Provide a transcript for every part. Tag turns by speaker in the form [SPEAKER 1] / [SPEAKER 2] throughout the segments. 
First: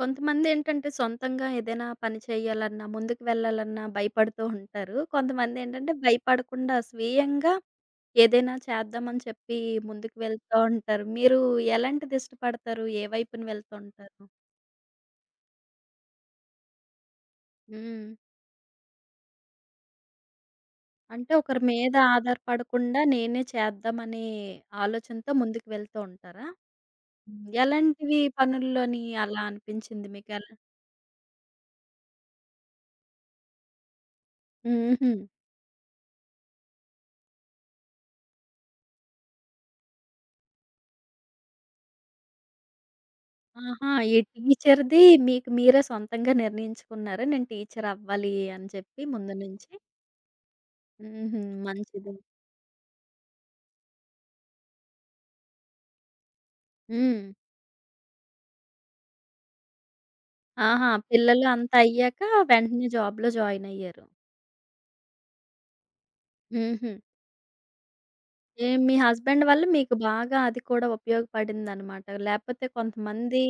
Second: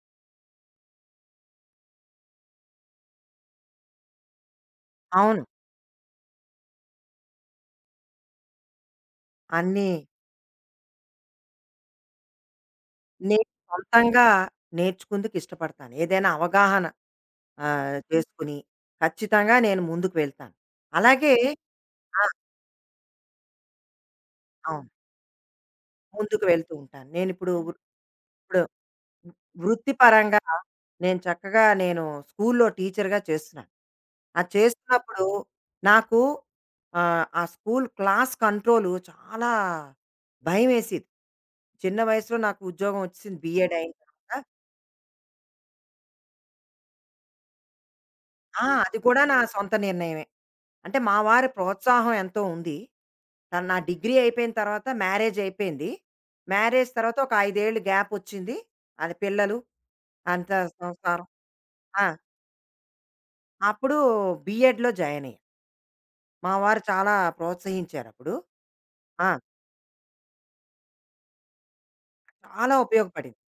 [SPEAKER 1] కొంతమందేంటంటే సొంతంగా ఏదైనా పని చేయాలన్నా, ముందుకు వెళ్ళాలన్నా భయపడుతూ ఉంటారు.
[SPEAKER 2] అవును.
[SPEAKER 1] కొంతమందేంటంటే భయపడకుండా స్వీయంగా ఏదైనా చేద్దామని చెప్పి
[SPEAKER 2] అన్నీ
[SPEAKER 1] ముందుకు వెళ్తా ఉంటారు. మీరు ఎలాంటిది ఇష్టపడతారు? ఏ వైపున
[SPEAKER 2] నేను
[SPEAKER 1] వెళ్తూ ఉంటారు?
[SPEAKER 2] సొంతంగా నేర్చుకుందుకు ఇష్టపడతాను. ఏదైనా అవగాహన
[SPEAKER 1] హ్మ్.
[SPEAKER 2] చేసుకుని ఖచ్చితంగా నేను ముందుకు వెళ్తాను.
[SPEAKER 1] అంటే
[SPEAKER 2] అలాగే
[SPEAKER 1] ఒకరి మీద
[SPEAKER 2] ఆ!
[SPEAKER 1] ఆధారపడకుండా నేనే చేద్దామనే
[SPEAKER 2] అవును.
[SPEAKER 1] ఆలోచనతో ముందుకు వెళ్తూ
[SPEAKER 2] ముందుకు
[SPEAKER 1] ఉంటారా?
[SPEAKER 2] వెళ్తూ ఉంటాను.
[SPEAKER 1] హ్మ్.
[SPEAKER 2] నేనిప్పుడు వృ
[SPEAKER 1] ఎలాంటివి
[SPEAKER 2] ఇప్పుడు
[SPEAKER 1] పనుల్లోని అలా అనిపించింది మీకు
[SPEAKER 2] వృత్తిపరంగా
[SPEAKER 1] ఎలా?
[SPEAKER 2] నేను చక్కగా స్కూల్‌లో టీచర్‌గా చేస్తున్నాను. అది
[SPEAKER 1] హుహు.
[SPEAKER 2] చేస్తున్నప్పుడు నాకు ఆ స్కూల్ క్లాస్ కంట్రోల్ చాలా భయమేసేది. చిన్న వయసులో నాకు ఉద్యోగం వచ్చేసింది. బీఎడ్
[SPEAKER 1] ఆహా!
[SPEAKER 2] అయిన
[SPEAKER 1] ఈ
[SPEAKER 2] తర్వాత
[SPEAKER 1] టీచర్‌ది మీకు మీరే సొంతంగా నిర్ణయించుకున్నారా? నేను టీచర్ అవ్వాలి
[SPEAKER 2] ఆ!
[SPEAKER 1] అని
[SPEAKER 2] అది
[SPEAKER 1] చెప్పి
[SPEAKER 2] కూడా నా
[SPEAKER 1] ముందు నుంచి.
[SPEAKER 2] సొంత నిర్ణయమే. అంటే మా
[SPEAKER 1] హుహు.
[SPEAKER 2] వారి ప్రోత్సాహం
[SPEAKER 1] మంచిది.
[SPEAKER 2] ఎంతో ఉంది. తను నా డిగ్రీ అయిపోయిన తర్వాత మ్యారేజ్ అయిపోయింది. మ్యారేజ్ తర్వాత
[SPEAKER 1] హ్మ్.
[SPEAKER 2] ఒక 5 ఏళ్ళు గ్యాప్ వచ్చింది. అది పిల్లలు, అంతా
[SPEAKER 1] ఆహా!
[SPEAKER 2] సంసారం.
[SPEAKER 1] పిల్లలు అంతా
[SPEAKER 2] ఆ!
[SPEAKER 1] అయ్యాక వెంటనే జాబ్‌లో జాయిన్
[SPEAKER 2] అప్పుడు
[SPEAKER 1] అయ్యారు.
[SPEAKER 2] బీఎడ్‌లో జాయిన్ అయ్యా. మా వారు
[SPEAKER 1] హుహు.
[SPEAKER 2] చాలా ప్రోత్సహించారు అప్పుడు.
[SPEAKER 1] ఏ మీ
[SPEAKER 2] ఆ!
[SPEAKER 1] హస్బెండ్ వల్ల మీకు బాగా అది కూడా ఉపయోగపడిందనమాట. లేకపోతే
[SPEAKER 2] చాలా ఉపయోగపడింది.
[SPEAKER 1] కొంతమంది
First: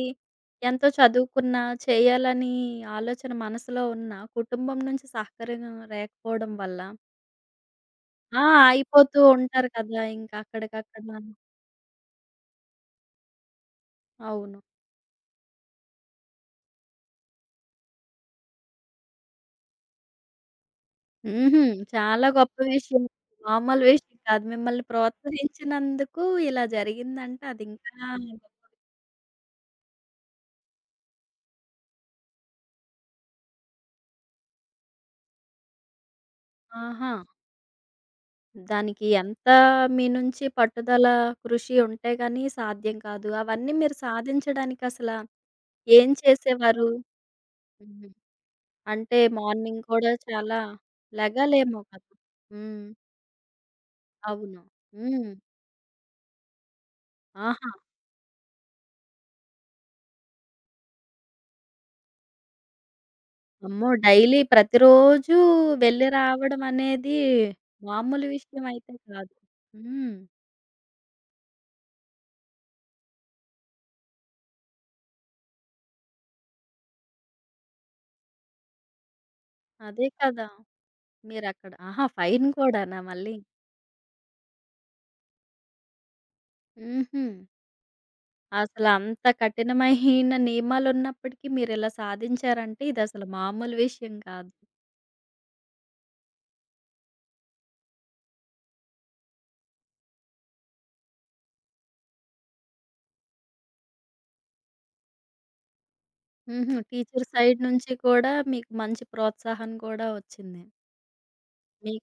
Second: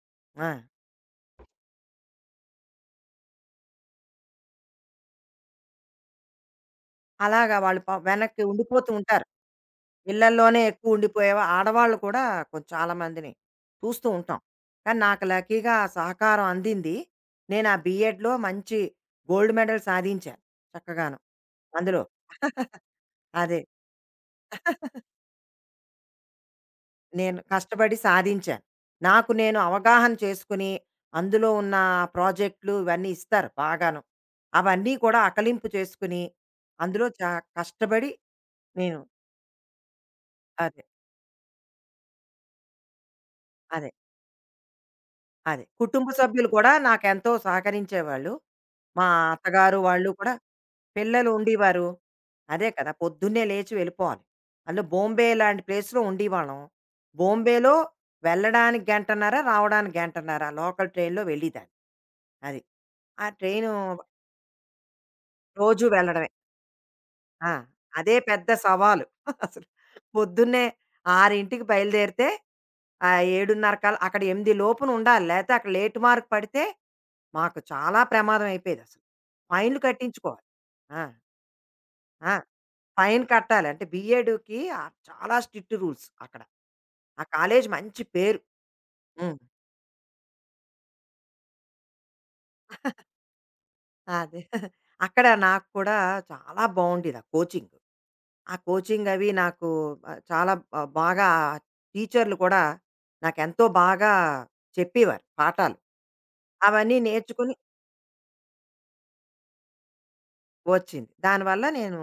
[SPEAKER 2] ఆ!
[SPEAKER 1] ఎంతో చదువుకున్నా, చేయాలని ఆలోచన మనసులో ఉన్న కుటుంబం నుంచి సహకారం లేకపోవడం వల్ల
[SPEAKER 2] అలాగా వాళ్ళు పాపం వెనక్కి
[SPEAKER 1] ఆ!
[SPEAKER 2] ఉండిపోతూ
[SPEAKER 1] అయిపోతూ
[SPEAKER 2] ఉంటారు.
[SPEAKER 1] ఉంటారు కదా! ఇంకా
[SPEAKER 2] ఇళ్ళల్లోనే ఎక్కువ
[SPEAKER 1] అక్కడికక్కడ.
[SPEAKER 2] ఉండిపోయేవా ఆడవాళ్ళు కూడా కొంచెం చాలా మందిని చూస్తూ ఉంటాం.
[SPEAKER 1] అవును.
[SPEAKER 2] కానీ నాకు లక్కీగా ఆ సహకారం అందింది. నేను ఆ బీఎడ్‌లో మంచి గోల్డ్ మెడల్ సాధించాను చక్కగాను
[SPEAKER 1] హుహు.
[SPEAKER 2] అందులో.
[SPEAKER 1] చాలా గొప్ప విషయం.
[SPEAKER 2] అదే.
[SPEAKER 1] మామూలు విషయం కాదు. మిమ్మల్ని ప్రోత్సహించినందుకు ఇలా
[SPEAKER 2] నేను
[SPEAKER 1] జరిగిందంటే అదింకా
[SPEAKER 2] కష్టపడి సాధించాను. నాకు నేను అవగాహన చేసుకుని, అందులో ఉన్న ప్రాజెక్ట్‌లు ఇవన్నీ ఇస్తారు బాగాను. అవన్నీ కూడా అకలింపు చేసుకుని, అందులో
[SPEAKER 1] ఆహా!
[SPEAKER 2] చా కష్టపడి నేను
[SPEAKER 1] దానికి ఎంత మీ నుంచి
[SPEAKER 2] అదే.
[SPEAKER 1] పట్టుదల, కృషి ఉంటే గాని సాధ్యం కాదు. అవన్నీ
[SPEAKER 2] అదే.
[SPEAKER 1] మీరు సాధించడానికి అసల
[SPEAKER 2] అదే. కుటుంబ
[SPEAKER 1] ఏం
[SPEAKER 2] సభ్యులు కూడా
[SPEAKER 1] చేసేవారు?
[SPEAKER 2] నాకెంతో
[SPEAKER 1] హుహు.
[SPEAKER 2] సహకరించేవాళ్ళు. మా
[SPEAKER 1] అంటే
[SPEAKER 2] అత్తగారు
[SPEAKER 1] మార్నింగ్
[SPEAKER 2] వాళ్ళు
[SPEAKER 1] కూడా
[SPEAKER 2] కూడా
[SPEAKER 1] చాలా
[SPEAKER 2] పిల్లలు
[SPEAKER 1] లెగాలేమో
[SPEAKER 2] ఉండేవారు.
[SPEAKER 1] కదా!
[SPEAKER 2] అదే
[SPEAKER 1] హ్మ్.
[SPEAKER 2] కదా! పొద్దున్నే లేచి వెళ్ళిపోవాలి.
[SPEAKER 1] అవును.
[SPEAKER 2] అందులో బొంబే
[SPEAKER 1] హ్మ్.
[SPEAKER 2] లాంటి ప్లేస్‌లో ఉండేవాళ్ళం.
[SPEAKER 1] ఆహా!
[SPEAKER 2] బొంబేలో వెళ్ళడానికి గంటన్నర, రావడానికి గంటన్నర లోకల్ ట్రైన్‌లో వెళ్ళేదాన్ని. అది. ఆ ట్రైను
[SPEAKER 1] అమ్మో! డైలీ ప్రతిరోజు
[SPEAKER 2] రోజూ
[SPEAKER 1] వెళ్లి
[SPEAKER 2] వెళ్ళడమే.
[SPEAKER 1] రావడం అనేది
[SPEAKER 2] ఆ! అదే
[SPEAKER 1] మామూలు
[SPEAKER 2] పెద్ద
[SPEAKER 1] విషయం అయితే
[SPEAKER 2] సవాలు.
[SPEAKER 1] కాదు.
[SPEAKER 2] అసలు
[SPEAKER 1] హ్మ్.
[SPEAKER 2] పొద్దున్నే 6కి బయలుదేరితే 7:30 కల్లా అక్కడ 8 లోపున ఉండాలి. లేతే అక్కడ లేట్ మార్క్ పడితే మాకు చాలా ప్రమాదం అయిపోయేదసలు. ఫైన్‌లు
[SPEAKER 1] అదే
[SPEAKER 2] కట్టించుకోవాలి.
[SPEAKER 1] కదా!
[SPEAKER 2] ఆ!
[SPEAKER 1] మీరక్కడ ఆహా!
[SPEAKER 2] ఆ!
[SPEAKER 1] ఫైన్ కూడానా
[SPEAKER 2] ఫైన్
[SPEAKER 1] మళ్ళీ?
[SPEAKER 2] కట్టాలి. అంటే బీఎడ్‌కి చాలా స్ట్రిక్ట్ రూల్స్ అక్కడ. ఆ
[SPEAKER 1] హుహు.
[SPEAKER 2] కాలేజ్ మంచి పేరు.
[SPEAKER 1] అసలంత
[SPEAKER 2] హ్మ్.
[SPEAKER 1] కఠినమైన నియమాలున్నప్పటికీ మీరిలా సాధించారంటే ఇదసలు మామూలు విషయం
[SPEAKER 2] అదే.
[SPEAKER 1] కాదు.
[SPEAKER 2] అక్కడ నాకు కూడా చాలా బావుండేది ఆ కోచింగ్. ఆ కోచింగ్ అవి నాకు చాలా బాగా టీచర్లు కూడా నాకెంతో బాగా చెప్పేవారు పాఠాలు.
[SPEAKER 1] హుహు.
[SPEAKER 2] అవన్నీ
[SPEAKER 1] టీచర్
[SPEAKER 2] నేర్చుకుని
[SPEAKER 1] సైడ్ నుంచి కూడా మీకు మంచి ప్రోత్సాహం కూడా వచ్చింది.
[SPEAKER 2] వచ్చింది. దానివల్ల
[SPEAKER 1] మీ
[SPEAKER 2] నేను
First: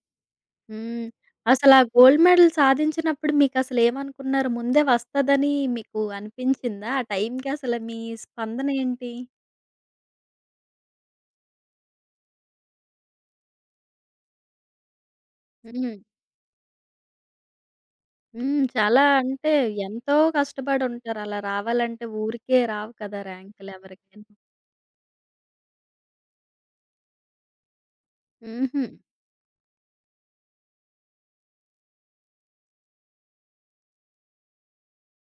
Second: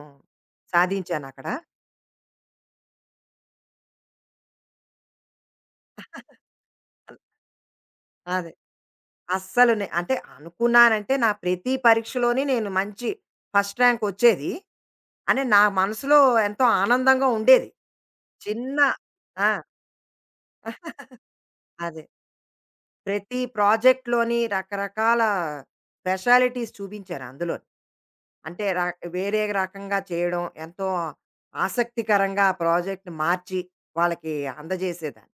[SPEAKER 1] హ్మ్.
[SPEAKER 2] సాధించానక్కడ.
[SPEAKER 1] అసలా గోల్డ్ మెడల్ సాధించినప్పుడు మీకసలేమనుకున్నారు? ముందే వస్తదని మీకు అనిపించిందా? ఆ టైంకి అసలు మీ
[SPEAKER 2] అదే.
[SPEAKER 1] స్పందన ఏంటి?
[SPEAKER 2] అస్సలు నే అంటే అనుకున్నానంటే నా ప్రతి పరీక్షలోని నేను మంచి ఫస్ట్ ర్యాంక్ వచ్చేది. అని నా
[SPEAKER 1] హ్మ్.
[SPEAKER 2] మనసులో ఎంతో ఆనందంగా ఉండేది.
[SPEAKER 1] హ్మ్.
[SPEAKER 2] చిన్న
[SPEAKER 1] చాలా
[SPEAKER 2] ఆ!
[SPEAKER 1] అంటే ఎంతో కష్టపడుంటారు. అలా
[SPEAKER 2] అదే.
[SPEAKER 1] రావాలంటే ఊరికే రావు కదా!
[SPEAKER 2] ప్రతి
[SPEAKER 1] ర్యాంకులెవరికైనా.
[SPEAKER 2] ప్రాజెక్ట్‌లోని రకరకాల స్పెషాలిటీస్ చూపించారు అందులో. అంటే ర
[SPEAKER 1] హుహు.
[SPEAKER 2] వేరే రకంగా చేయడం ఎంతో ఆసక్తికరంగా ఆ ప్రాజెక్ట్‌ని మార్చి వాళ్ళకి అందజేసేదాన్ని.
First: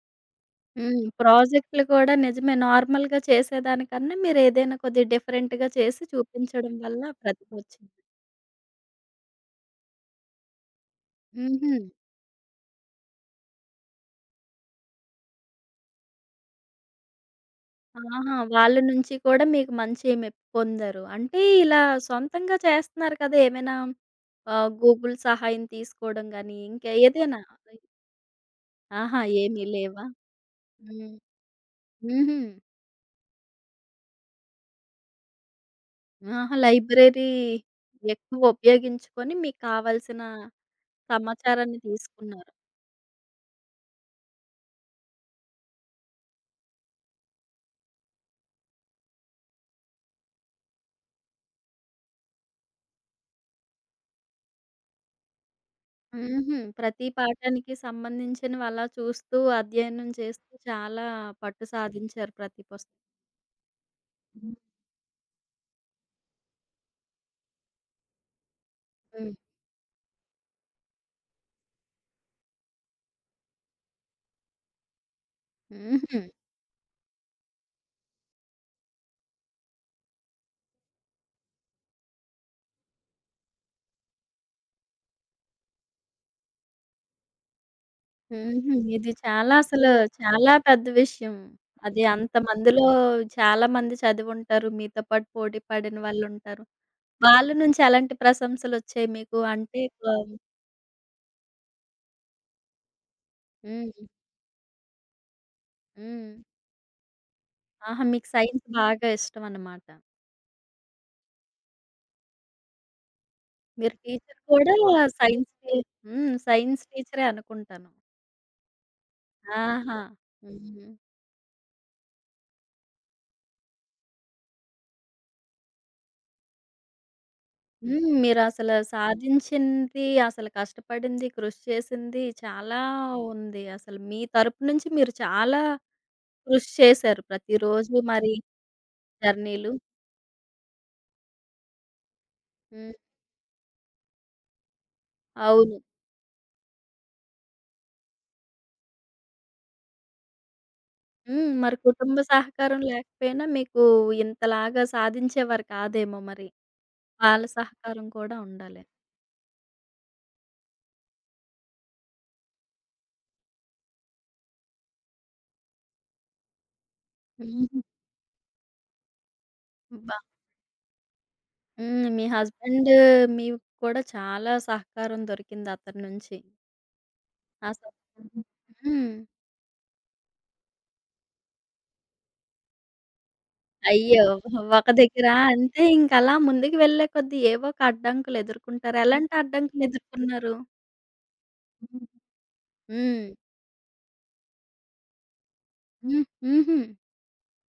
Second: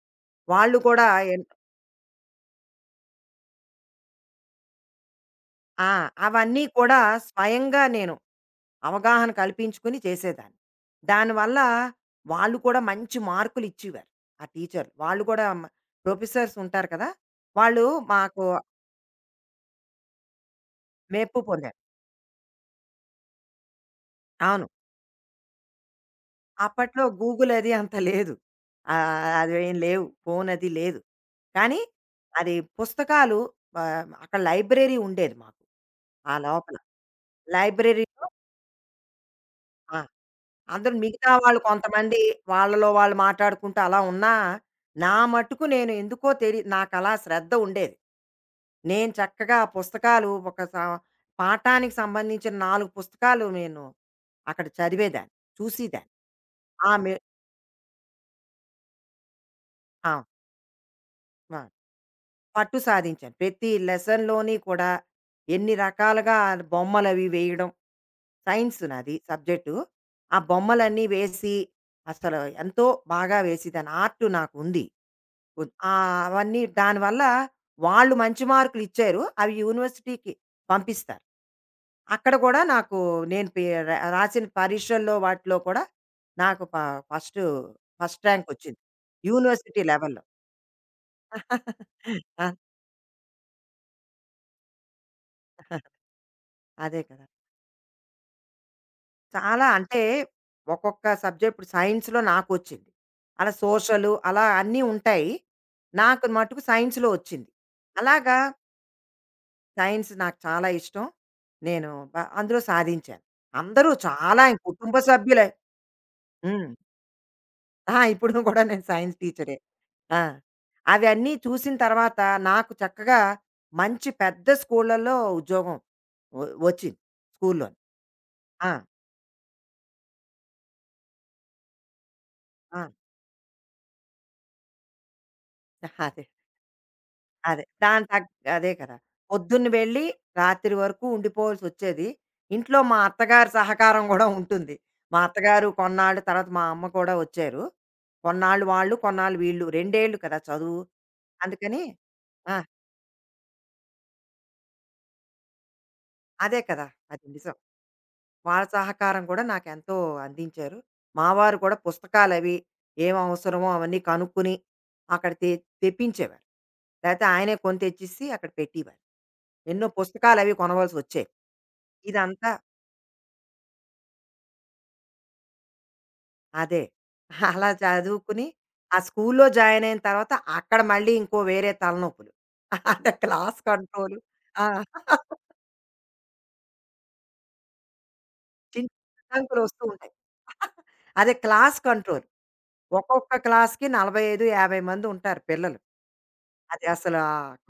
[SPEAKER 2] వాళ్ళు
[SPEAKER 1] హ్మ్.
[SPEAKER 2] కూడా ఎన్
[SPEAKER 1] ప్రాజెక్టులు కూడా నిజమే. నార్మల్‌గా చేసేదానికన్నా మీరేదైనా కొద్దిగా డిఫరెంట్‌గా
[SPEAKER 2] ఆ!
[SPEAKER 1] చేసి
[SPEAKER 2] అవన్నీ
[SPEAKER 1] చూపించడం
[SPEAKER 2] కూడా
[SPEAKER 1] వల్ల
[SPEAKER 2] స్వయంగా
[SPEAKER 1] ప్రతిభొచ్చింది.
[SPEAKER 2] నేను అవగాహన కల్పించుకొని చేసేదాన్ని. దానివల్ల
[SPEAKER 1] హుహు.
[SPEAKER 2] వాళ్ళు కూడా మంచి మార్కులు ఇచ్చేవారు. ఆ టీచర్లు. వాళ్ళు కూడా మ ప్రొఫెసర్స్ ఉంటారు కదా! వాళ్ళు
[SPEAKER 1] ఆహా!
[SPEAKER 2] మాకు
[SPEAKER 1] వాళ్ళ నుంచి కూడా మీకు మంచి మెప్పు పొందారు.
[SPEAKER 2] మెప్పు
[SPEAKER 1] అంటే
[SPEAKER 2] పొందారు.
[SPEAKER 1] ఇలా సొంతంగా చేస్తున్నారు కదా! ఏమైనా
[SPEAKER 2] అవును.
[SPEAKER 1] గూగుల్ సహాయం తీసుకోవడం గాని, ఇంకా
[SPEAKER 2] అప్పట్లో
[SPEAKER 1] ఏదైనా?
[SPEAKER 2] గూగుల్ అది అంత లేదు.
[SPEAKER 1] ఆహా! ఏమి
[SPEAKER 2] అవేం
[SPEAKER 1] లేవా?
[SPEAKER 2] లేవు. ఫోన్ అది లేదు.
[SPEAKER 1] హ్మ్.
[SPEAKER 2] కానీ
[SPEAKER 1] హుహు.
[SPEAKER 2] అది పుస్తకాలు, అక్కడ లైబ్రరీ ఉండేది మాకు. ఆ
[SPEAKER 1] ఆహా!
[SPEAKER 2] లోపల
[SPEAKER 1] లైబ్రరీ
[SPEAKER 2] లైబ్రరీలో
[SPEAKER 1] ఎక్కువ ఉపయోగించుకొని మీకు
[SPEAKER 2] ఆ!
[SPEAKER 1] కావాల్సిన
[SPEAKER 2] అందరూ మిగతా వాళ్ళు
[SPEAKER 1] సమాచారాన్ని
[SPEAKER 2] కొంతమంది
[SPEAKER 1] తీసుకున్నారు.
[SPEAKER 2] వాళ్ళలో వాళ్ళు మాట్లాడుకుంటూ అలా ఉన్నా, నా మట్టుకు నేను ఎందుకో తెలి నాకలా శ్రద్ధ ఉండేది. నేను చక్కగా ఆ పుస్తకాలు ఒక స పాఠానికి సంబంధించిన 4 పుస్తకాలు నేను అక్కడ చదివేదాన్ని. చూసేదాన్ని.
[SPEAKER 1] హుహు.
[SPEAKER 2] ఆ!
[SPEAKER 1] ప్రతి
[SPEAKER 2] మె
[SPEAKER 1] పాఠానికి సంబంధించినవి అలా చూస్తూ, అధ్యయనం
[SPEAKER 2] ఆ!
[SPEAKER 1] చేస్తూ చాలా
[SPEAKER 2] ఆ!
[SPEAKER 1] పట్టు సాధించారు ప్రతి
[SPEAKER 2] పట్టు
[SPEAKER 1] పుస్తకం.
[SPEAKER 2] సాధించాను. ప్రతి లెసన్‌లోని కూడా ఎన్ని రకాలుగా బొమ్మలవి వేయడం. సైన్స్ నాది
[SPEAKER 1] హ్మ్.
[SPEAKER 2] సబ్జెక్టు. ఆ బొమ్మలన్నీ వేసి అసలు ఎంతో బాగా వేసేదాన్ని. ఆర్ట్ నాకుంది. ఆ!
[SPEAKER 1] హుహు.
[SPEAKER 2] అవన్నీ దానివల్ల వాళ్ళు మంచి మార్కులు ఇచ్చారు. అవి యూనివర్సిటీకి పంపిస్తారు. అక్కడ కూడా నాకు నేను పే రా రాసిన పరీక్షల్లో వాటిలో కూడా నాకు ఫస్ట్, ఫస్ట్ ర్యాంక్
[SPEAKER 1] హుహు.
[SPEAKER 2] వచ్చింది.
[SPEAKER 1] ఇది చాలా
[SPEAKER 2] యూనివర్సిటీ
[SPEAKER 1] అసలు
[SPEAKER 2] లెవెల్‌లో. ఆ!
[SPEAKER 1] చాలా పెద్ద విషయం. అది అంతమందిలో చాలా మంది చదివుంటారు. మీతో పాటు పోటీ పడిన వాళ్ళుంటారు.
[SPEAKER 2] అదే కదా!
[SPEAKER 1] వాళ్ళ నుంచి ఎలాంటి ప్రశంసలొచ్చాయి మీకు?
[SPEAKER 2] చాలా
[SPEAKER 1] అంటే
[SPEAKER 2] అంటే
[SPEAKER 1] కొ
[SPEAKER 2] ఒక్కొక్క సబ్జెక్ట్ ఇప్పుడు సైన్స్‌లో నాకొచ్చింది. అలా
[SPEAKER 1] హ్మ్.
[SPEAKER 2] సోషలు అలా అన్నీ ఉంటాయి. నాకు
[SPEAKER 1] హ్మ్.
[SPEAKER 2] మటుకు సైన్స్‌లో వచ్చింది.
[SPEAKER 1] ఆహా! మీకు
[SPEAKER 2] అలాగా
[SPEAKER 1] సైన్స్ బాగా ఇష్టమనమాట.
[SPEAKER 2] సైన్స్ నాకు చాలా ఇష్టం. నేను అందులో సాధించాను. అందరూ
[SPEAKER 1] మీరు టీచర్
[SPEAKER 2] చాలా ఇంక
[SPEAKER 1] కూడా
[SPEAKER 2] కుటుంబ సభ్యులే.
[SPEAKER 1] సైన్స్ టీ హ్మ్.
[SPEAKER 2] హ్మ్.
[SPEAKER 1] సైన్స్ టీచరే అనుకుంటాను.
[SPEAKER 2] ఆ! ఇప్పుడు కూడా నేను సైన్స్ టీచరే.
[SPEAKER 1] ఆహా!
[SPEAKER 2] ఆ!
[SPEAKER 1] హ్మ్.
[SPEAKER 2] అవన్నీ చూసిన తర్వాత నాకు చక్కగా మంచి పెద్ద స్కూళ్ళలో ఉద్యోగం వ వచ్చింది స్కూల్లోని.
[SPEAKER 1] హ్మ్. మీరసల
[SPEAKER 2] ఆ!
[SPEAKER 1] సాధించింది, అసలు కష్టపడింది, కృషి చేసింది
[SPEAKER 2] ఆ!
[SPEAKER 1] చాలా ఉంది. అసలు మీ తరపు నుంచి మీరు చాలా
[SPEAKER 2] అదే.
[SPEAKER 1] కృషి చేశారు.
[SPEAKER 2] అదే.
[SPEAKER 1] ప్రతిరోజు
[SPEAKER 2] దాని తగ్
[SPEAKER 1] మరి
[SPEAKER 2] అదే కదా! పొద్దున్న
[SPEAKER 1] జర్నీలు.
[SPEAKER 2] వెళ్ళి రాత్రి వరకు ఉండిపోవాల్సొచ్చేది. ఇంట్లో
[SPEAKER 1] హ్మ్.
[SPEAKER 2] మా అత్తగారి సహకారం గూడా ఉంటుంది. మా అత్తగారు,
[SPEAKER 1] అవును.
[SPEAKER 2] కొన్నాళ్ళు తర్వాత మా అమ్మ కూడా వచ్చారు. కొన్నాళ్ళు వాళ్ళు, కొన్నాళ్ళు వీళ్ళు. 2 ఏళ్ళు కదా చదువు.
[SPEAKER 1] హ్మ్. మరి
[SPEAKER 2] అందుకని
[SPEAKER 1] కుటుంబ
[SPEAKER 2] ఆ!
[SPEAKER 1] సహకారం లేకపోయినా మీకు ఇంతలాగా సాధించేవారు కాదేమో మరి.
[SPEAKER 2] అదే కదా! అది
[SPEAKER 1] వాళ్ళ
[SPEAKER 2] నిజం.
[SPEAKER 1] సహకారం కూడా
[SPEAKER 2] వాళ్ళ
[SPEAKER 1] ఉండాలి.
[SPEAKER 2] సహకారం కూడా నాకెంతో అందించారు. మా వారు కూడా పుస్తకాలవి ఏం అవసరమో అవన్నీ కనుక్కుని అక్కడ తెప్పించేవారు. లేతే ఆయనే కొని
[SPEAKER 1] హుహు.
[SPEAKER 2] తెచ్చిసి అక్కడ పెట్టేవారు. ఎన్నో
[SPEAKER 1] అబ్బా!
[SPEAKER 2] పుస్తకాలవి కొనవలసొచ్చేవి.
[SPEAKER 1] హ్మ్. మీ
[SPEAKER 2] ఇదంతా
[SPEAKER 1] హస్బెండ్ మీకు కూడా చాలా సహకారం దొరికింది అతని నుంచి.
[SPEAKER 2] అదే. అలా
[SPEAKER 1] అసలు
[SPEAKER 2] చదువుకుని ఆ
[SPEAKER 1] హ్మ్.
[SPEAKER 2] స్కూల్లో జాయిన్ అయిన తర్వాత అక్కడ మళ్ళీ ఇంకో వేరే తలనొప్పులు. అదే క్లాస్ కంట్రోల్.
[SPEAKER 1] అయ్యో!
[SPEAKER 2] ఆ!
[SPEAKER 1] ఒక దగ్గర అంతే ఇంకలా ముందుకు వెళ్ళే కొద్దీ ఏవో ఒక అడ్డంకులు
[SPEAKER 2] చిన్న
[SPEAKER 1] ఎదుర్కొంటారు. ఎలాంటి
[SPEAKER 2] అడ్డంకులొస్తూ
[SPEAKER 1] అడ్డంకులు
[SPEAKER 2] ఉంటాయి.
[SPEAKER 1] ఎదుర్కొన్నారు?
[SPEAKER 2] అదే క్లాస్
[SPEAKER 1] హ్మ్.
[SPEAKER 2] కంట్రోల్. ఒక్కొక్క క్లాస్‌కి 45, 50 మంది ఉంటారు పిల్లలు.
[SPEAKER 1] హ్మ్. హుహు.
[SPEAKER 2] అది అసలు,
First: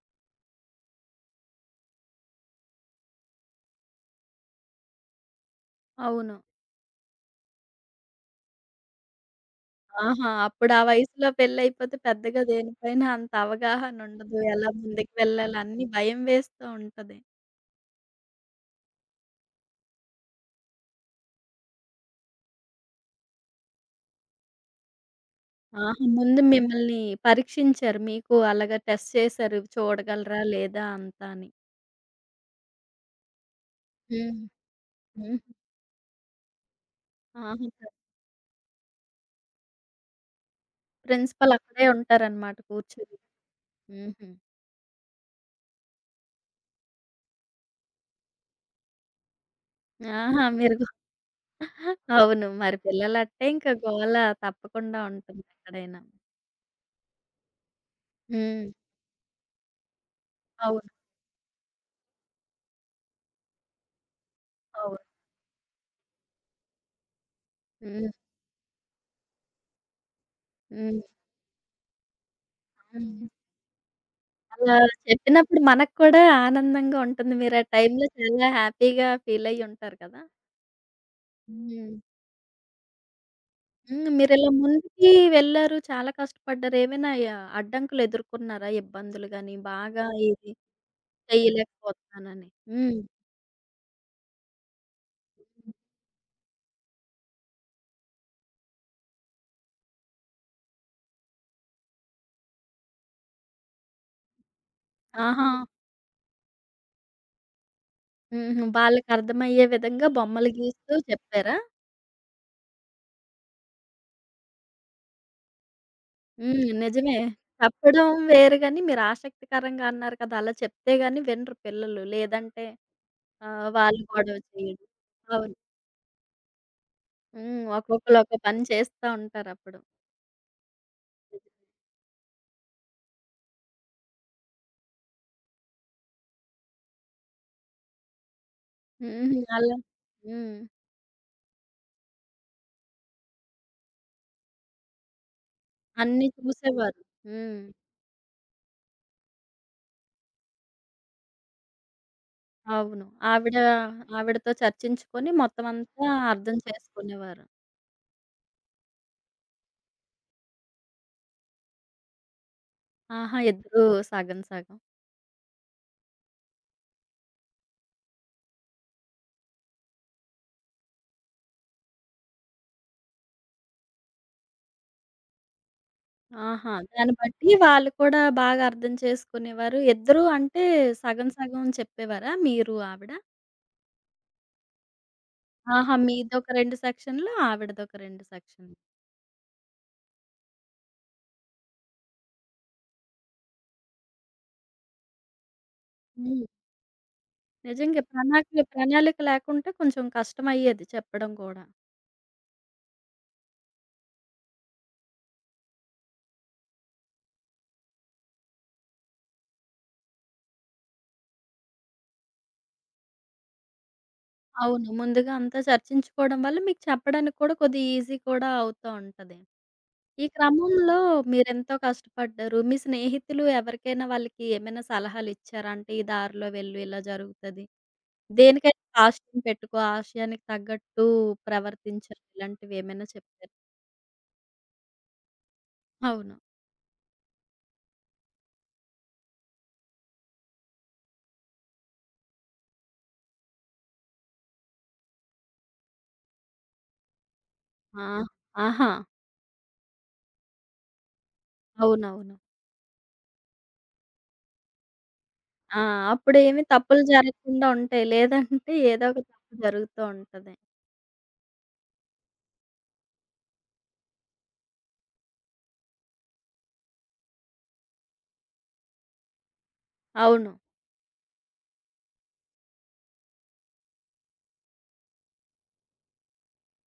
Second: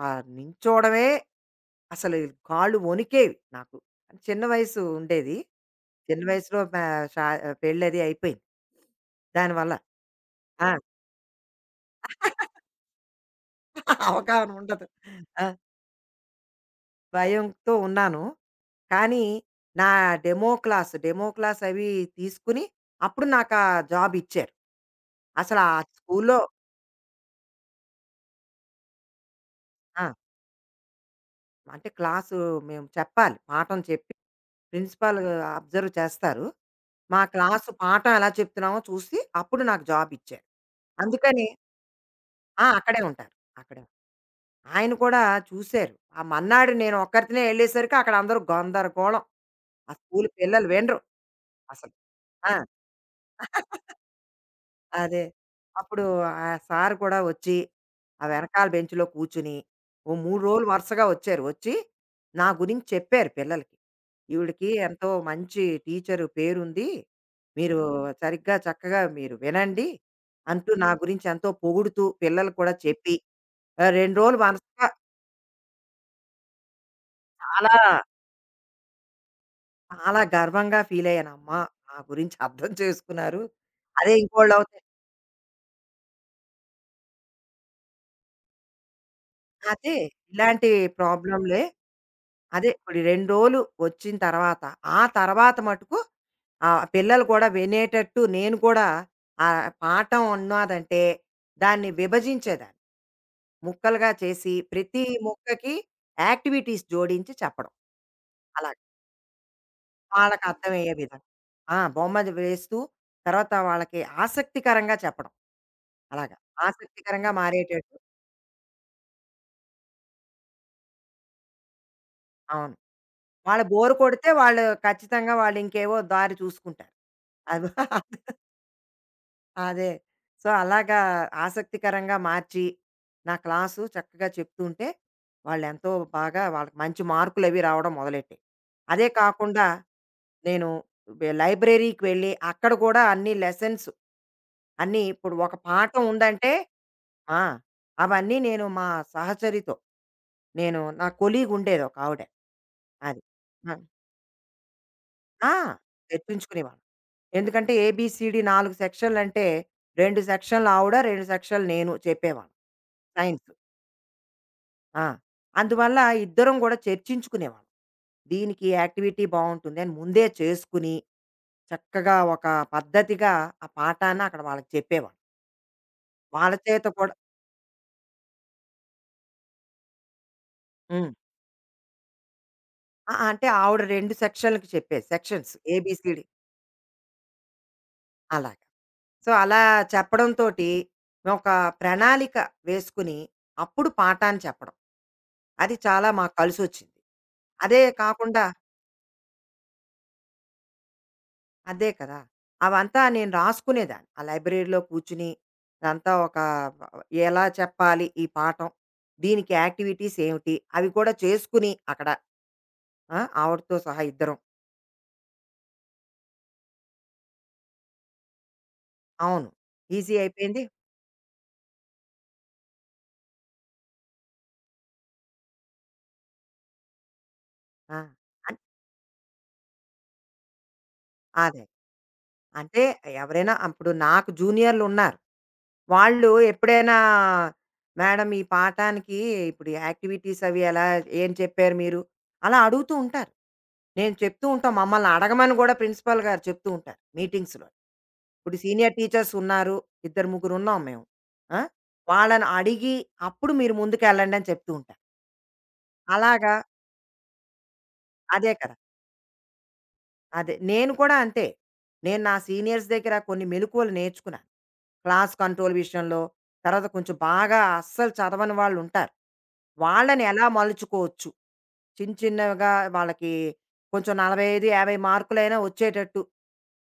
[SPEAKER 2] నించోవడమే అసలు కాళ్ళు వణికేవి నాకు. చిన్న వయసు ఉండేది. చిన్న
[SPEAKER 1] అవును.
[SPEAKER 2] వయసులో ప షా పెళ్ళది అయిపోయింది. దానివల్ల.
[SPEAKER 1] ఆహా!
[SPEAKER 2] ఆ!
[SPEAKER 1] అప్పుడు ఆ వయసులో పెళ్లయిపోతే పెద్దగా దేనిపైన అంత అవగాహన ఉండదు.
[SPEAKER 2] అవగాహన
[SPEAKER 1] ఎలా
[SPEAKER 2] ఉండదు.
[SPEAKER 1] ముందుకు
[SPEAKER 2] ఆ!
[SPEAKER 1] వెళ్ళాలి అన్నీ భయం వేస్తూ ఉంటది.
[SPEAKER 2] భయంతో ఉన్నాను. కానీ నా డెమో క్లాస్ అవి తీసుకుని అప్పుడు నాకా జాబ్ ఇచ్చారు. అసలు ఆ
[SPEAKER 1] ఆహా!
[SPEAKER 2] స్కూల్లో
[SPEAKER 1] ముందు మిమ్మల్ని పరీక్షించారు. మీకు అలాగా టెస్ట్ చేశారు.
[SPEAKER 2] ఆ!
[SPEAKER 1] చూడగలరా? లేదా? అంతా అని.
[SPEAKER 2] అంటే క్లాసు మేము చెప్పాలి. పాఠం చెప్పి
[SPEAKER 1] హ్మ్.
[SPEAKER 2] ప్రిన్సిపాల్
[SPEAKER 1] హ్మ్.
[SPEAKER 2] అబ్జర్వ్ చేస్తారు. మా
[SPEAKER 1] ఆహా!
[SPEAKER 2] క్లాసు పాఠం ఎలా చెప్తున్నామో చూసి అప్పుడు నాకు జాబ్ ఇచ్చారు. అందుకని
[SPEAKER 1] ప్రిన్సిపల్ అక్కడే ఉంటారనమాట
[SPEAKER 2] ఆ! అక్కడే
[SPEAKER 1] కూర్చొని.
[SPEAKER 2] ఉంటారు. అక్కడే.
[SPEAKER 1] హుహు.
[SPEAKER 2] ఆయన కూడా చూసారు. ఆ మన్నాడు నేను ఒక్కర్తినే ఎళ్ళేసరికి అక్కడ అందరూ గందరగోళం. ఆ స్కూల్
[SPEAKER 1] ఆహా!
[SPEAKER 2] పిల్లలు
[SPEAKER 1] మీరు
[SPEAKER 2] వినరు అసలు.
[SPEAKER 1] అవును.
[SPEAKER 2] ఆ!
[SPEAKER 1] మరి పిల్లలంటే ఇంకా గోల తప్పకుండా
[SPEAKER 2] అదే.
[SPEAKER 1] ఉంటుంది ఎక్కడైనా.
[SPEAKER 2] అప్పుడు ఆ సార్ కూడా వచ్చి, ఆ వెనకాల
[SPEAKER 1] హ్మ్.
[SPEAKER 2] బెంచ్‌లో కూర్చుని, ఓ 3 రోజులు
[SPEAKER 1] అవును.
[SPEAKER 2] వరుసగా వచ్చారు. వచ్చి నా గురించి చెప్పారు పిల్లలకి. "ఈవిడకి
[SPEAKER 1] అవును.
[SPEAKER 2] ఎంతో మంచి టీచరు పేరుంది. మీరు
[SPEAKER 1] హ్మ్.
[SPEAKER 2] సరిగ్గా చక్కగా మీరు వినండి" అంటూ నా
[SPEAKER 1] హ్మ్.
[SPEAKER 2] గురించి ఎంతో పొగుడుతూ పిల్లలు కూడా చెప్పి,
[SPEAKER 1] హ్మ్.
[SPEAKER 2] 2 రోజులు
[SPEAKER 1] అలా
[SPEAKER 2] వరుసగా,
[SPEAKER 1] చెప్పినప్పుడు మనకు కూడా ఆనందంగా ఉంటుంది. మీరు ఆ
[SPEAKER 2] చాలా,
[SPEAKER 1] టైంలో చాలా హ్యాపీగా ఫీలయ్యి ఉంటారు
[SPEAKER 2] చాలా
[SPEAKER 1] కదా!
[SPEAKER 2] గర్వంగా ఫీల్ అయ్యాను. అమ్మా! నా
[SPEAKER 1] హ్మ్.
[SPEAKER 2] గురించి అర్థం చేసుకున్నారు.
[SPEAKER 1] హ్మ్.
[SPEAKER 2] అదే
[SPEAKER 1] మీరిలా
[SPEAKER 2] ఇంకోళ్ళవుతే
[SPEAKER 1] ముందుకి వెళ్లారు. చాలా కష్టపడ్డారు. ఏమైనా య అడ్డంకులు ఎదుర్కొన్నారా? ఇబ్బందులు గాని,
[SPEAKER 2] అదే.
[SPEAKER 1] బాగా ఇది
[SPEAKER 2] ఇలాంటి ప్రాబ్లమ్‌లే.
[SPEAKER 1] చేయలేకపోతున్నానని.
[SPEAKER 2] అదే
[SPEAKER 1] హ్మ్.
[SPEAKER 2] ఇప్పుడు 2 రోజులు వచ్చిన తర్వాత, ఆ తర్వాత మటుకు, పిల్లలు కూడా వినేటట్టు నేను కూడా ఆ పాఠం ఉన్నాదంటే దాన్ని విభజించేదాన్ని. ముక్కలుగా చేసి ప్రతి
[SPEAKER 1] ఆహా!
[SPEAKER 2] ముక్కకి యాక్టివిటీస్ జోడించి చెప్పడం.
[SPEAKER 1] హుహు.
[SPEAKER 2] అలాగ.
[SPEAKER 1] వాళ్ళకర్థమయ్యే విధంగా
[SPEAKER 2] వాళ్ళకి
[SPEAKER 1] బొమ్మలు
[SPEAKER 2] అర్థమయ్యే
[SPEAKER 1] గీస్తూ
[SPEAKER 2] విధంగా.
[SPEAKER 1] చెప్పారా?
[SPEAKER 2] ఆ! బొమ్మది వేస్తూ తర్వాత వాళ్ళకి ఆసక్తికరంగా చెప్పడం. అలాగా.
[SPEAKER 1] హ్మ్. నిజమే.
[SPEAKER 2] ఆసక్తికరంగా మారేటట్టు.
[SPEAKER 1] చెప్పడం వేరు గాని, మీరు ఆసక్తికరంగా అన్నారు కదా! అలా చెప్తే గాని వినరు పిల్లలు. లేదంటే
[SPEAKER 2] అవును. వాళ్ళు బోర్
[SPEAKER 1] వాళ్ళు
[SPEAKER 2] కొడితే
[SPEAKER 1] గొడవ
[SPEAKER 2] వాళ్ళు
[SPEAKER 1] చేయడం.
[SPEAKER 2] ఖచ్చితంగా
[SPEAKER 1] అవును.
[SPEAKER 2] వాళ్ళు ఇంకేవో దారి చూసుకుంటారు.
[SPEAKER 1] హ్మ్.
[SPEAKER 2] అది
[SPEAKER 1] ఒక్కొక్కళ్ళు ఒక్కో పని చేస్తా ఉంటారప్పుడు.
[SPEAKER 2] అదే. సో, అలాగా ఆసక్తికరంగా మార్చి, నా క్లాసు చక్కగా చెప్తుంటే, వాళ్ళెంతో బాగా వాళ్ళకి మంచి మార్కులవి రావడం మొదలెట్టాయి. అదే
[SPEAKER 1] హుహు.
[SPEAKER 2] కాకుండా
[SPEAKER 1] అలా హ్మ్.
[SPEAKER 2] నేను లైబ్రరీకి వెళ్ళి, అక్కడ కూడా అన్ని లెసన్స్ అన్నీ ఇప్పుడు ఒక పాఠం
[SPEAKER 1] అన్నీ
[SPEAKER 2] ఉందంటే
[SPEAKER 1] చూసేవారు.
[SPEAKER 2] ఆ!
[SPEAKER 1] హ్మ్.
[SPEAKER 2] అవన్నీ నేను మా సహచరితో, నేను నా కొలీగుండేదొకావిడ.
[SPEAKER 1] అవును.
[SPEAKER 2] అది.
[SPEAKER 1] ఆవిడ
[SPEAKER 2] ఆ!
[SPEAKER 1] ఆవిడతో చర్చించుకొని
[SPEAKER 2] ఆ!
[SPEAKER 1] మొత్తం అంతా అర్థం
[SPEAKER 2] చర్చించుకునేవాళ్ళం.
[SPEAKER 1] చేసుకునేవారు.
[SPEAKER 2] ఎందుకంటే ఏబీసీడీ 4 సెక్షన్‌లంటే 2 సెక్షన్‌లు ఆవిడ, 2 సెక్షన్‌లు నేను చెప్పేవాళ్ళం
[SPEAKER 1] ఆహా!
[SPEAKER 2] సైన్స్.
[SPEAKER 1] ఇద్దరు సగం సగం.
[SPEAKER 2] ఆ! అందువల్ల ఇద్దరం గూడా చర్చించుకునేవాళ్ళం. దీనికి యాక్టివిటీ బావుంటుంది అని ముందే చేసుకుని, చక్కగా ఒక పద్ధతిగా ఆ పాఠాన్ని అక్కడ వాళ్ళకి చెప్పేవాళ్ళం. వాళ్ళ
[SPEAKER 1] ఆహా!
[SPEAKER 2] చేత కూడా.
[SPEAKER 1] దాన్ని బట్టి వాళ్ళు కూడా బాగా అర్థం చేసుకునేవారు. ఇద్దరూ అంటే
[SPEAKER 2] హ్మ్.
[SPEAKER 1] సగం సగం చెప్పేవారా మీరు, ఆవిడ?
[SPEAKER 2] ఆ! అంటే ఆవిడ 2 సెక్షన్‌లకి చెప్పేది. సెక్షన్స్
[SPEAKER 1] ఆహా!
[SPEAKER 2] ఏబీసీడీ
[SPEAKER 1] మీదొక 2 సెక్షన్‌లు, ఆవిడదొక 2
[SPEAKER 2] అలాగా.
[SPEAKER 1] సెక్షన్‌లు.
[SPEAKER 2] సో, అలా చెప్పడంతోటి మేమొక ప్రణాళిక వేసుకుని, అప్పుడు పాఠాన్ని చెప్పడం. అది చాలా మాకు
[SPEAKER 1] హ్మ్.
[SPEAKER 2] కలిసొచ్చింది. అదే
[SPEAKER 1] నిజంగా
[SPEAKER 2] కాకుండా
[SPEAKER 1] ప్రణాళిక ప్రణాళిక లేకుంటే కొంచెం కష్టమయ్యేది చెప్పడం కూడా.
[SPEAKER 2] అదే కదా! అవంతా నేను రాసుకునేదాన్ని. ఆ లైబ్రరీలో కూర్చుని అదంతా ఒక ఎలా చెప్పాలి ఈ పాఠం? దీనికి యాక్టివిటీస్ ఏమిటి? అవి కూడా చేసుకుని అక్కడ ఆ! ఆవిడతో సహా ఇద్దరం.
[SPEAKER 1] అవును. ముందుగా అంతా చర్చించుకోవడం వల్ల మీకు చెప్పడానికి కూడా కొద్దిగా ఈజీ కూడా అవుతా ఉంటది.
[SPEAKER 2] అవును. ఈజీ
[SPEAKER 1] ఈ
[SPEAKER 2] అయిపోయింది.
[SPEAKER 1] క్రమంలో మీరెంతో కష్టపడ్డారు. మీ స్నేహితులు ఎవరికైనా వాళ్ళకి ఏమైనా సలహాలిచ్చారా? అంటే ఈ దారిలో వెళ్ళు ఇలా జరుగుతది.
[SPEAKER 2] ఆ! అన్
[SPEAKER 1] దేనికైనా కాస్ట్యూమ్ పెట్టుకో, ఆశయానికి తగ్గట్టు
[SPEAKER 2] అదే.
[SPEAKER 1] ప్రవర్తించరు.
[SPEAKER 2] అంటే
[SPEAKER 1] ఇలాంటివేమైనా చెప్పారా?
[SPEAKER 2] ఎవరైనా అప్పుడు నాకు జూనియర్‌లున్నారు. వాళ్ళు
[SPEAKER 1] అవును.
[SPEAKER 2] ఎప్పుడైనా, "మేడం ఈ పాఠానికి ఇప్పుడు యాక్టివిటీస్ అవి ఎలా ఏం చెప్పారు మీరు?" అలా అడుగుతూ ఉంటారు. నేను చెప్తూ ఉంటాం. మమ్మల్ని అడగమని గూడా ప్రిన్సిపల్ గారు చెప్తూ ఉంటారు మీటింగ్స్‌లో.
[SPEAKER 1] ఆ!
[SPEAKER 2] ఇప్పుడు
[SPEAKER 1] ఆహా!
[SPEAKER 2] సీనియర్ టీచర్స్ ఉన్నారు. ఇద్దరు ముగ్గురున్నాం మేము. ఆ!
[SPEAKER 1] అవునవును.
[SPEAKER 2] వాళ్ళని అడిగి అప్పుడు మీరు ముందుకెళ్ళండి అని చెప్తూ ఉంటారు.
[SPEAKER 1] ఆ!
[SPEAKER 2] అలాగా
[SPEAKER 1] అప్పుడేమి తప్పులు జరగకుండా ఉంటాయి.
[SPEAKER 2] అదే
[SPEAKER 1] లేదంటే
[SPEAKER 2] కదా!
[SPEAKER 1] ఏదో ఒక తప్పు జరుగుతూ ఉంటది.
[SPEAKER 2] అదే. నేను కూడా అంతే. నేను నా సీనియర్స్ దగ్గర కొన్ని మెలుకువలు నేర్చుకున్నాను. క్లాస్ కంట్రోల్ విషయంలో, తర్వాత కొంచెం బాగా అస్సలు చదవని వాళ్ళుంటారు. వాళ్ళని ఎలా
[SPEAKER 1] అవును.
[SPEAKER 2] మలుచుకోవచ్చు? చిన్న చిన్నవిగా వాళ్ళకి కొంచెం 45, 50 మార్కులైనా వచ్చేటట్టు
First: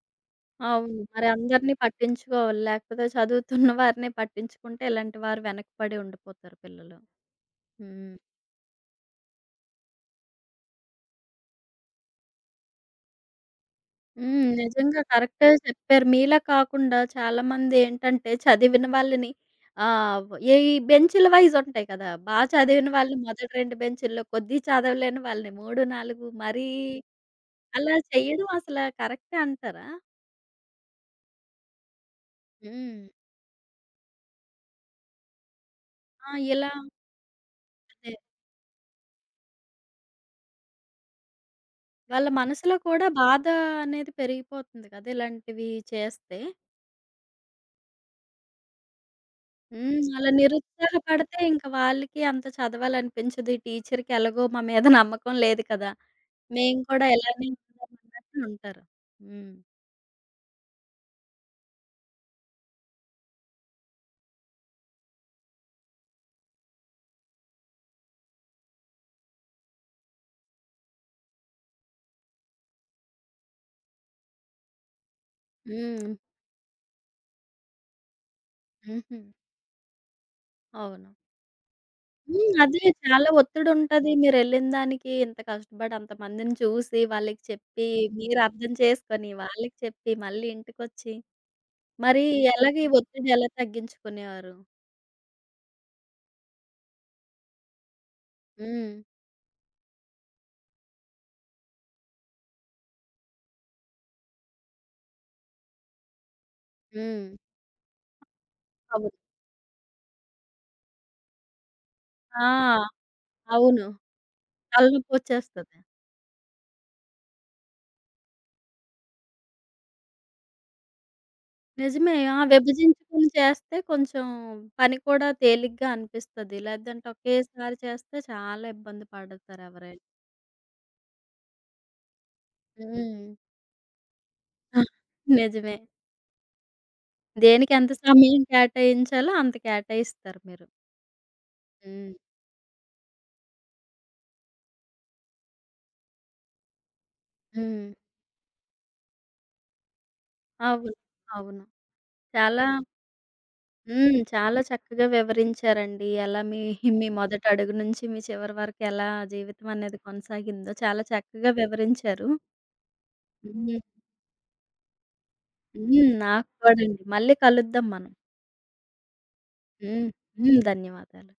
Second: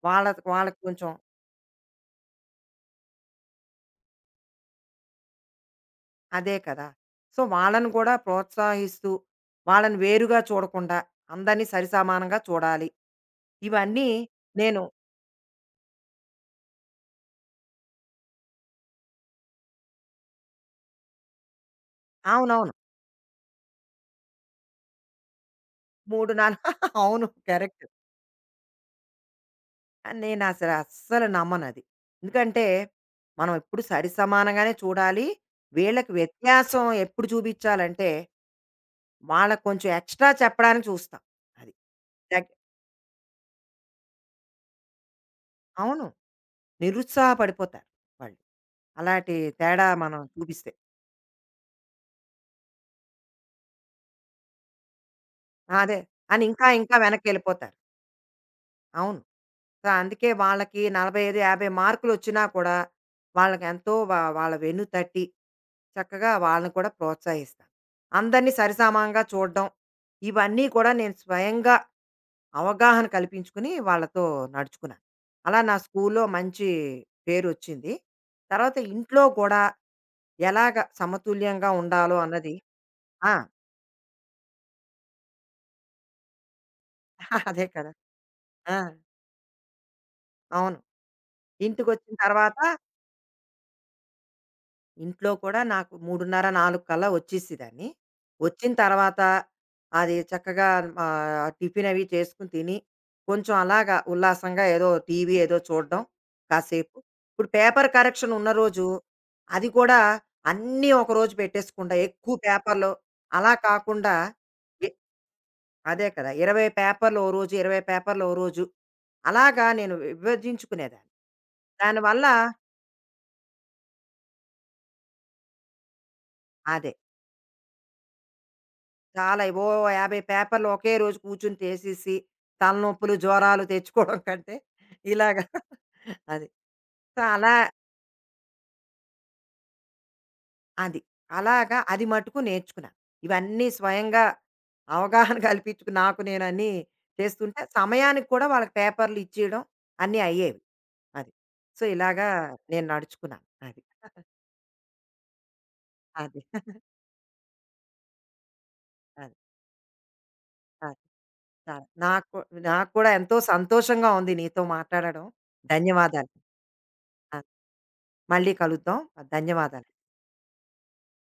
[SPEAKER 2] వాళ్ళ వాళ్ళకి
[SPEAKER 1] అవును.
[SPEAKER 2] కొంచెం
[SPEAKER 1] మరి అందరిని పట్టించుకోవాలి. లేకపోతే చదువుతున్న వారిని పట్టించుకుంటే ఇలాంటి వారు వెనకపడి
[SPEAKER 2] అదే
[SPEAKER 1] ఉండిపోతారు
[SPEAKER 2] కదా!
[SPEAKER 1] పిల్లలు.
[SPEAKER 2] సో, వాళ్ళని కూడా
[SPEAKER 1] హ్మ్.
[SPEAKER 2] ప్రోత్సహిస్తూ, వాళ్ళని వేరుగా చూడకుండా, అందరిని సరిసమానంగా చూడాలి. ఇవన్నీ
[SPEAKER 1] హ్మ్.
[SPEAKER 2] నేను.
[SPEAKER 1] నిజంగా కరెక్టే చెప్పారు. మీలా కాకుండా చాలామంది ఏంటంటే చదివిన వాళ్ళని ఈ బెంచీల వైస్ ఉంటాయి కదా! బా
[SPEAKER 2] అవునవును.
[SPEAKER 1] చదివిన వాళ్ళని మొదటి 2 బెంచుల్లో, కొద్ది చదవలేని వాళ్ళని 3, 4
[SPEAKER 2] 3 నాలు
[SPEAKER 1] మరీ
[SPEAKER 2] అవును. కరెక్ట్.
[SPEAKER 1] అలా చేయడం అసల కరెక్టే అంటారా?
[SPEAKER 2] అని నేను అసలు అస్సలు నమ్మనది. ఎందుకంటే,
[SPEAKER 1] హ్మ్.
[SPEAKER 2] మనం ఎప్పుడు సరిసమానంగానే చూడాలి. వీళ్ళకి
[SPEAKER 1] ఆ! ఇలా
[SPEAKER 2] వ్యత్యాసం ఎప్పుడు చూపించాలంటే,
[SPEAKER 1] అదే.
[SPEAKER 2] వాళ్ళకి కొంచెం ఎక్స్‌ట్రా చెప్పడానికి చూస్తాం. అది.
[SPEAKER 1] వాళ్ళ
[SPEAKER 2] దగ్
[SPEAKER 1] మనసులో కూడా బాధ అనేది పెరిగిపోతుంది కదా! ఇలాంటివి
[SPEAKER 2] అవును.
[SPEAKER 1] చేస్తే.
[SPEAKER 2] నిరుత్సాహపడిపోతారు వాళ్ళు. అలాంటి తేడా
[SPEAKER 1] హ్మ్.
[SPEAKER 2] మనం
[SPEAKER 1] అలా
[SPEAKER 2] చూపిస్తే.
[SPEAKER 1] నిరుత్సాహపడితే ఇంక వాళ్ళకి అంత చదవాలనిపించదు. ఈ టీచర్‌కి ఎలాగో మా మీద నమ్మకం లేదు కదా!
[SPEAKER 2] అదే. అని ఇంకా,
[SPEAKER 1] మేము
[SPEAKER 2] ఇంకా
[SPEAKER 1] కూడా ఇలానే
[SPEAKER 2] వెనక్కెళ్ళిపోతారు.
[SPEAKER 1] ఉందామన్నట్లు ఉంటారు.
[SPEAKER 2] అవును.
[SPEAKER 1] హ్మ్.
[SPEAKER 2] సో, అందుకే వాళ్ళకి 45, 50 మార్కులొచ్చినా కూడా వాళ్ళ వెన్ను తట్టి, చక్కగా వాళ్ళని కూడా ప్రోత్సహిస్తాను. అందరినీ సరిసమానంగా చూడడం, ఇవన్నీ కూడా నేను స్వయంగా అవగాహన కల్పించుకుని వాళ్ళతో నడుచుకున్నాను. అలా నా
[SPEAKER 1] హ్మ్.
[SPEAKER 2] స్కూల్లో మంచి పేరొచ్చింది. తర్వాత
[SPEAKER 1] హుహు.
[SPEAKER 2] ఇంట్లో కూడా ఎలాగ
[SPEAKER 1] అవును.
[SPEAKER 2] సమతుల్యంగా ఉండాలో
[SPEAKER 1] హ్మ్.
[SPEAKER 2] అన్నది.
[SPEAKER 1] అదే చాలా
[SPEAKER 2] ఆ!
[SPEAKER 1] ఒత్తిడుంటది. మీరెళ్ళిన దానికి ఇంత కష్టపడి అంతమందిని చూసి, వాళ్ళకి
[SPEAKER 2] అదే
[SPEAKER 1] చెప్పి,
[SPEAKER 2] కదా!
[SPEAKER 1] మీరు అర్థం
[SPEAKER 2] ఆ!
[SPEAKER 1] చేసుకొని, వాళ్ళకి చెప్పి, మళ్ళీ
[SPEAKER 2] అవును.
[SPEAKER 1] ఇంటికొచ్చి,
[SPEAKER 2] ఇంటికొచ్చిన
[SPEAKER 1] మరి
[SPEAKER 2] తర్వాత
[SPEAKER 1] ఎలాగ ఈ ఒత్తిడి ఎలా తగ్గించుకునేవారు?
[SPEAKER 2] ఇంట్లో కూడా నాకు 3:30, 4 కల్లా వచ్చేసేదాన్ని. వచ్చిన
[SPEAKER 1] హ్మ్.
[SPEAKER 2] తర్వాత అది చక్కగా, టిఫిన్ అవి చేసుకొని తిని, కొంచెం అలాగా ఉల్లాసంగా ఏదో టీవీ ఏదో చూడడం కాసేపు.
[SPEAKER 1] హ్మ్.
[SPEAKER 2] ఇప్పుడు పేపర్ కరెక్షన్ ఉన్న రోజు
[SPEAKER 1] అవును.
[SPEAKER 2] అది కూడా అన్నీ ఒకరోజు పెట్టేసకుండా, ఎక్కువ
[SPEAKER 1] ఆ!
[SPEAKER 2] పేపర్‌లు అలా
[SPEAKER 1] అవును.
[SPEAKER 2] కాకుండా, ఎ
[SPEAKER 1] తలనొప్పొచ్చేస్తది.
[SPEAKER 2] అదే కదా! 20 పేపర్‌లు ఓ రోజు, 20 పేపర్‌లు ఓ రోజు అలాగా నేను విభజించుకునేదాన్ని.
[SPEAKER 1] నిజమే.
[SPEAKER 2] దానివల్ల
[SPEAKER 1] ఆ! విభజించుకొని చేస్తే కొంచెం పని కూడా తేలిగ్గా అనిపిస్తది.
[SPEAKER 2] అదే.
[SPEAKER 1] లేదంటే ఒకేసారి చేస్తే చాలా ఇబ్బంది
[SPEAKER 2] చాలా,
[SPEAKER 1] పడతారు
[SPEAKER 2] ఓ
[SPEAKER 1] ఎవరైనా.
[SPEAKER 2] 50 పేపర్‌లు ఒకే రోజు కూర్చొని చేసేసి, తలనొప్పులు,
[SPEAKER 1] హ్మ్.
[SPEAKER 2] జ్వరాలు తెచ్చుకోవడం కంటే ఇలాగా
[SPEAKER 1] నిజమే.
[SPEAKER 2] అది. సో, అలా
[SPEAKER 1] దేనికి ఎంత సమయం కేటాయించాలో అంత కేటాయిస్తారు మీరు.
[SPEAKER 2] అది. అలాగా అది
[SPEAKER 1] హ్మ్.
[SPEAKER 2] మటుకు నేర్చుకున్నాను. ఇవన్నీ స్వయంగా అవగాహన కల్పించుకు నాకు నేను అన్నీ చేస్తుంటే,
[SPEAKER 1] హ్మ్.
[SPEAKER 2] సమయానికి కూడా వాళ్ళకి పేపర్‌లు ఇచ్చేయడం అన్నీ అయ్యేవి.
[SPEAKER 1] అవును.
[SPEAKER 2] అది.
[SPEAKER 1] అవును.
[SPEAKER 2] సో, ఇలాగా
[SPEAKER 1] చాలా
[SPEAKER 2] నేను నడుచుకున్నాను. అది.
[SPEAKER 1] హ్మ్. చాలా చక్కగా వివరించారండి.
[SPEAKER 2] అది.
[SPEAKER 1] ఎలా మీ మీ మొదటి అడుగు నుంచి మీ చివరి వరకు ఎలా
[SPEAKER 2] అది.
[SPEAKER 1] జీవితం అనేది కొనసాగిందో
[SPEAKER 2] అది.
[SPEAKER 1] చాలా చక్కగా
[SPEAKER 2] చాలా
[SPEAKER 1] వివరించారు.
[SPEAKER 2] నాకు నాకు కూడా ఎంతో
[SPEAKER 1] హ్మ్.
[SPEAKER 2] సంతోషంగా ఉంది నీతో మాట్లాడడం.
[SPEAKER 1] హ్మ్.
[SPEAKER 2] ధన్యవాదాలు.
[SPEAKER 1] నాకు కూడా అండి. మళ్ళీ
[SPEAKER 2] ఆ!
[SPEAKER 1] కలుద్దాం మనం.
[SPEAKER 2] మళ్ళీ కలుద్దాం. ధన్యవాదాలు.
[SPEAKER 1] హ్మ్. హ్మ్. ధన్యవాదాలు.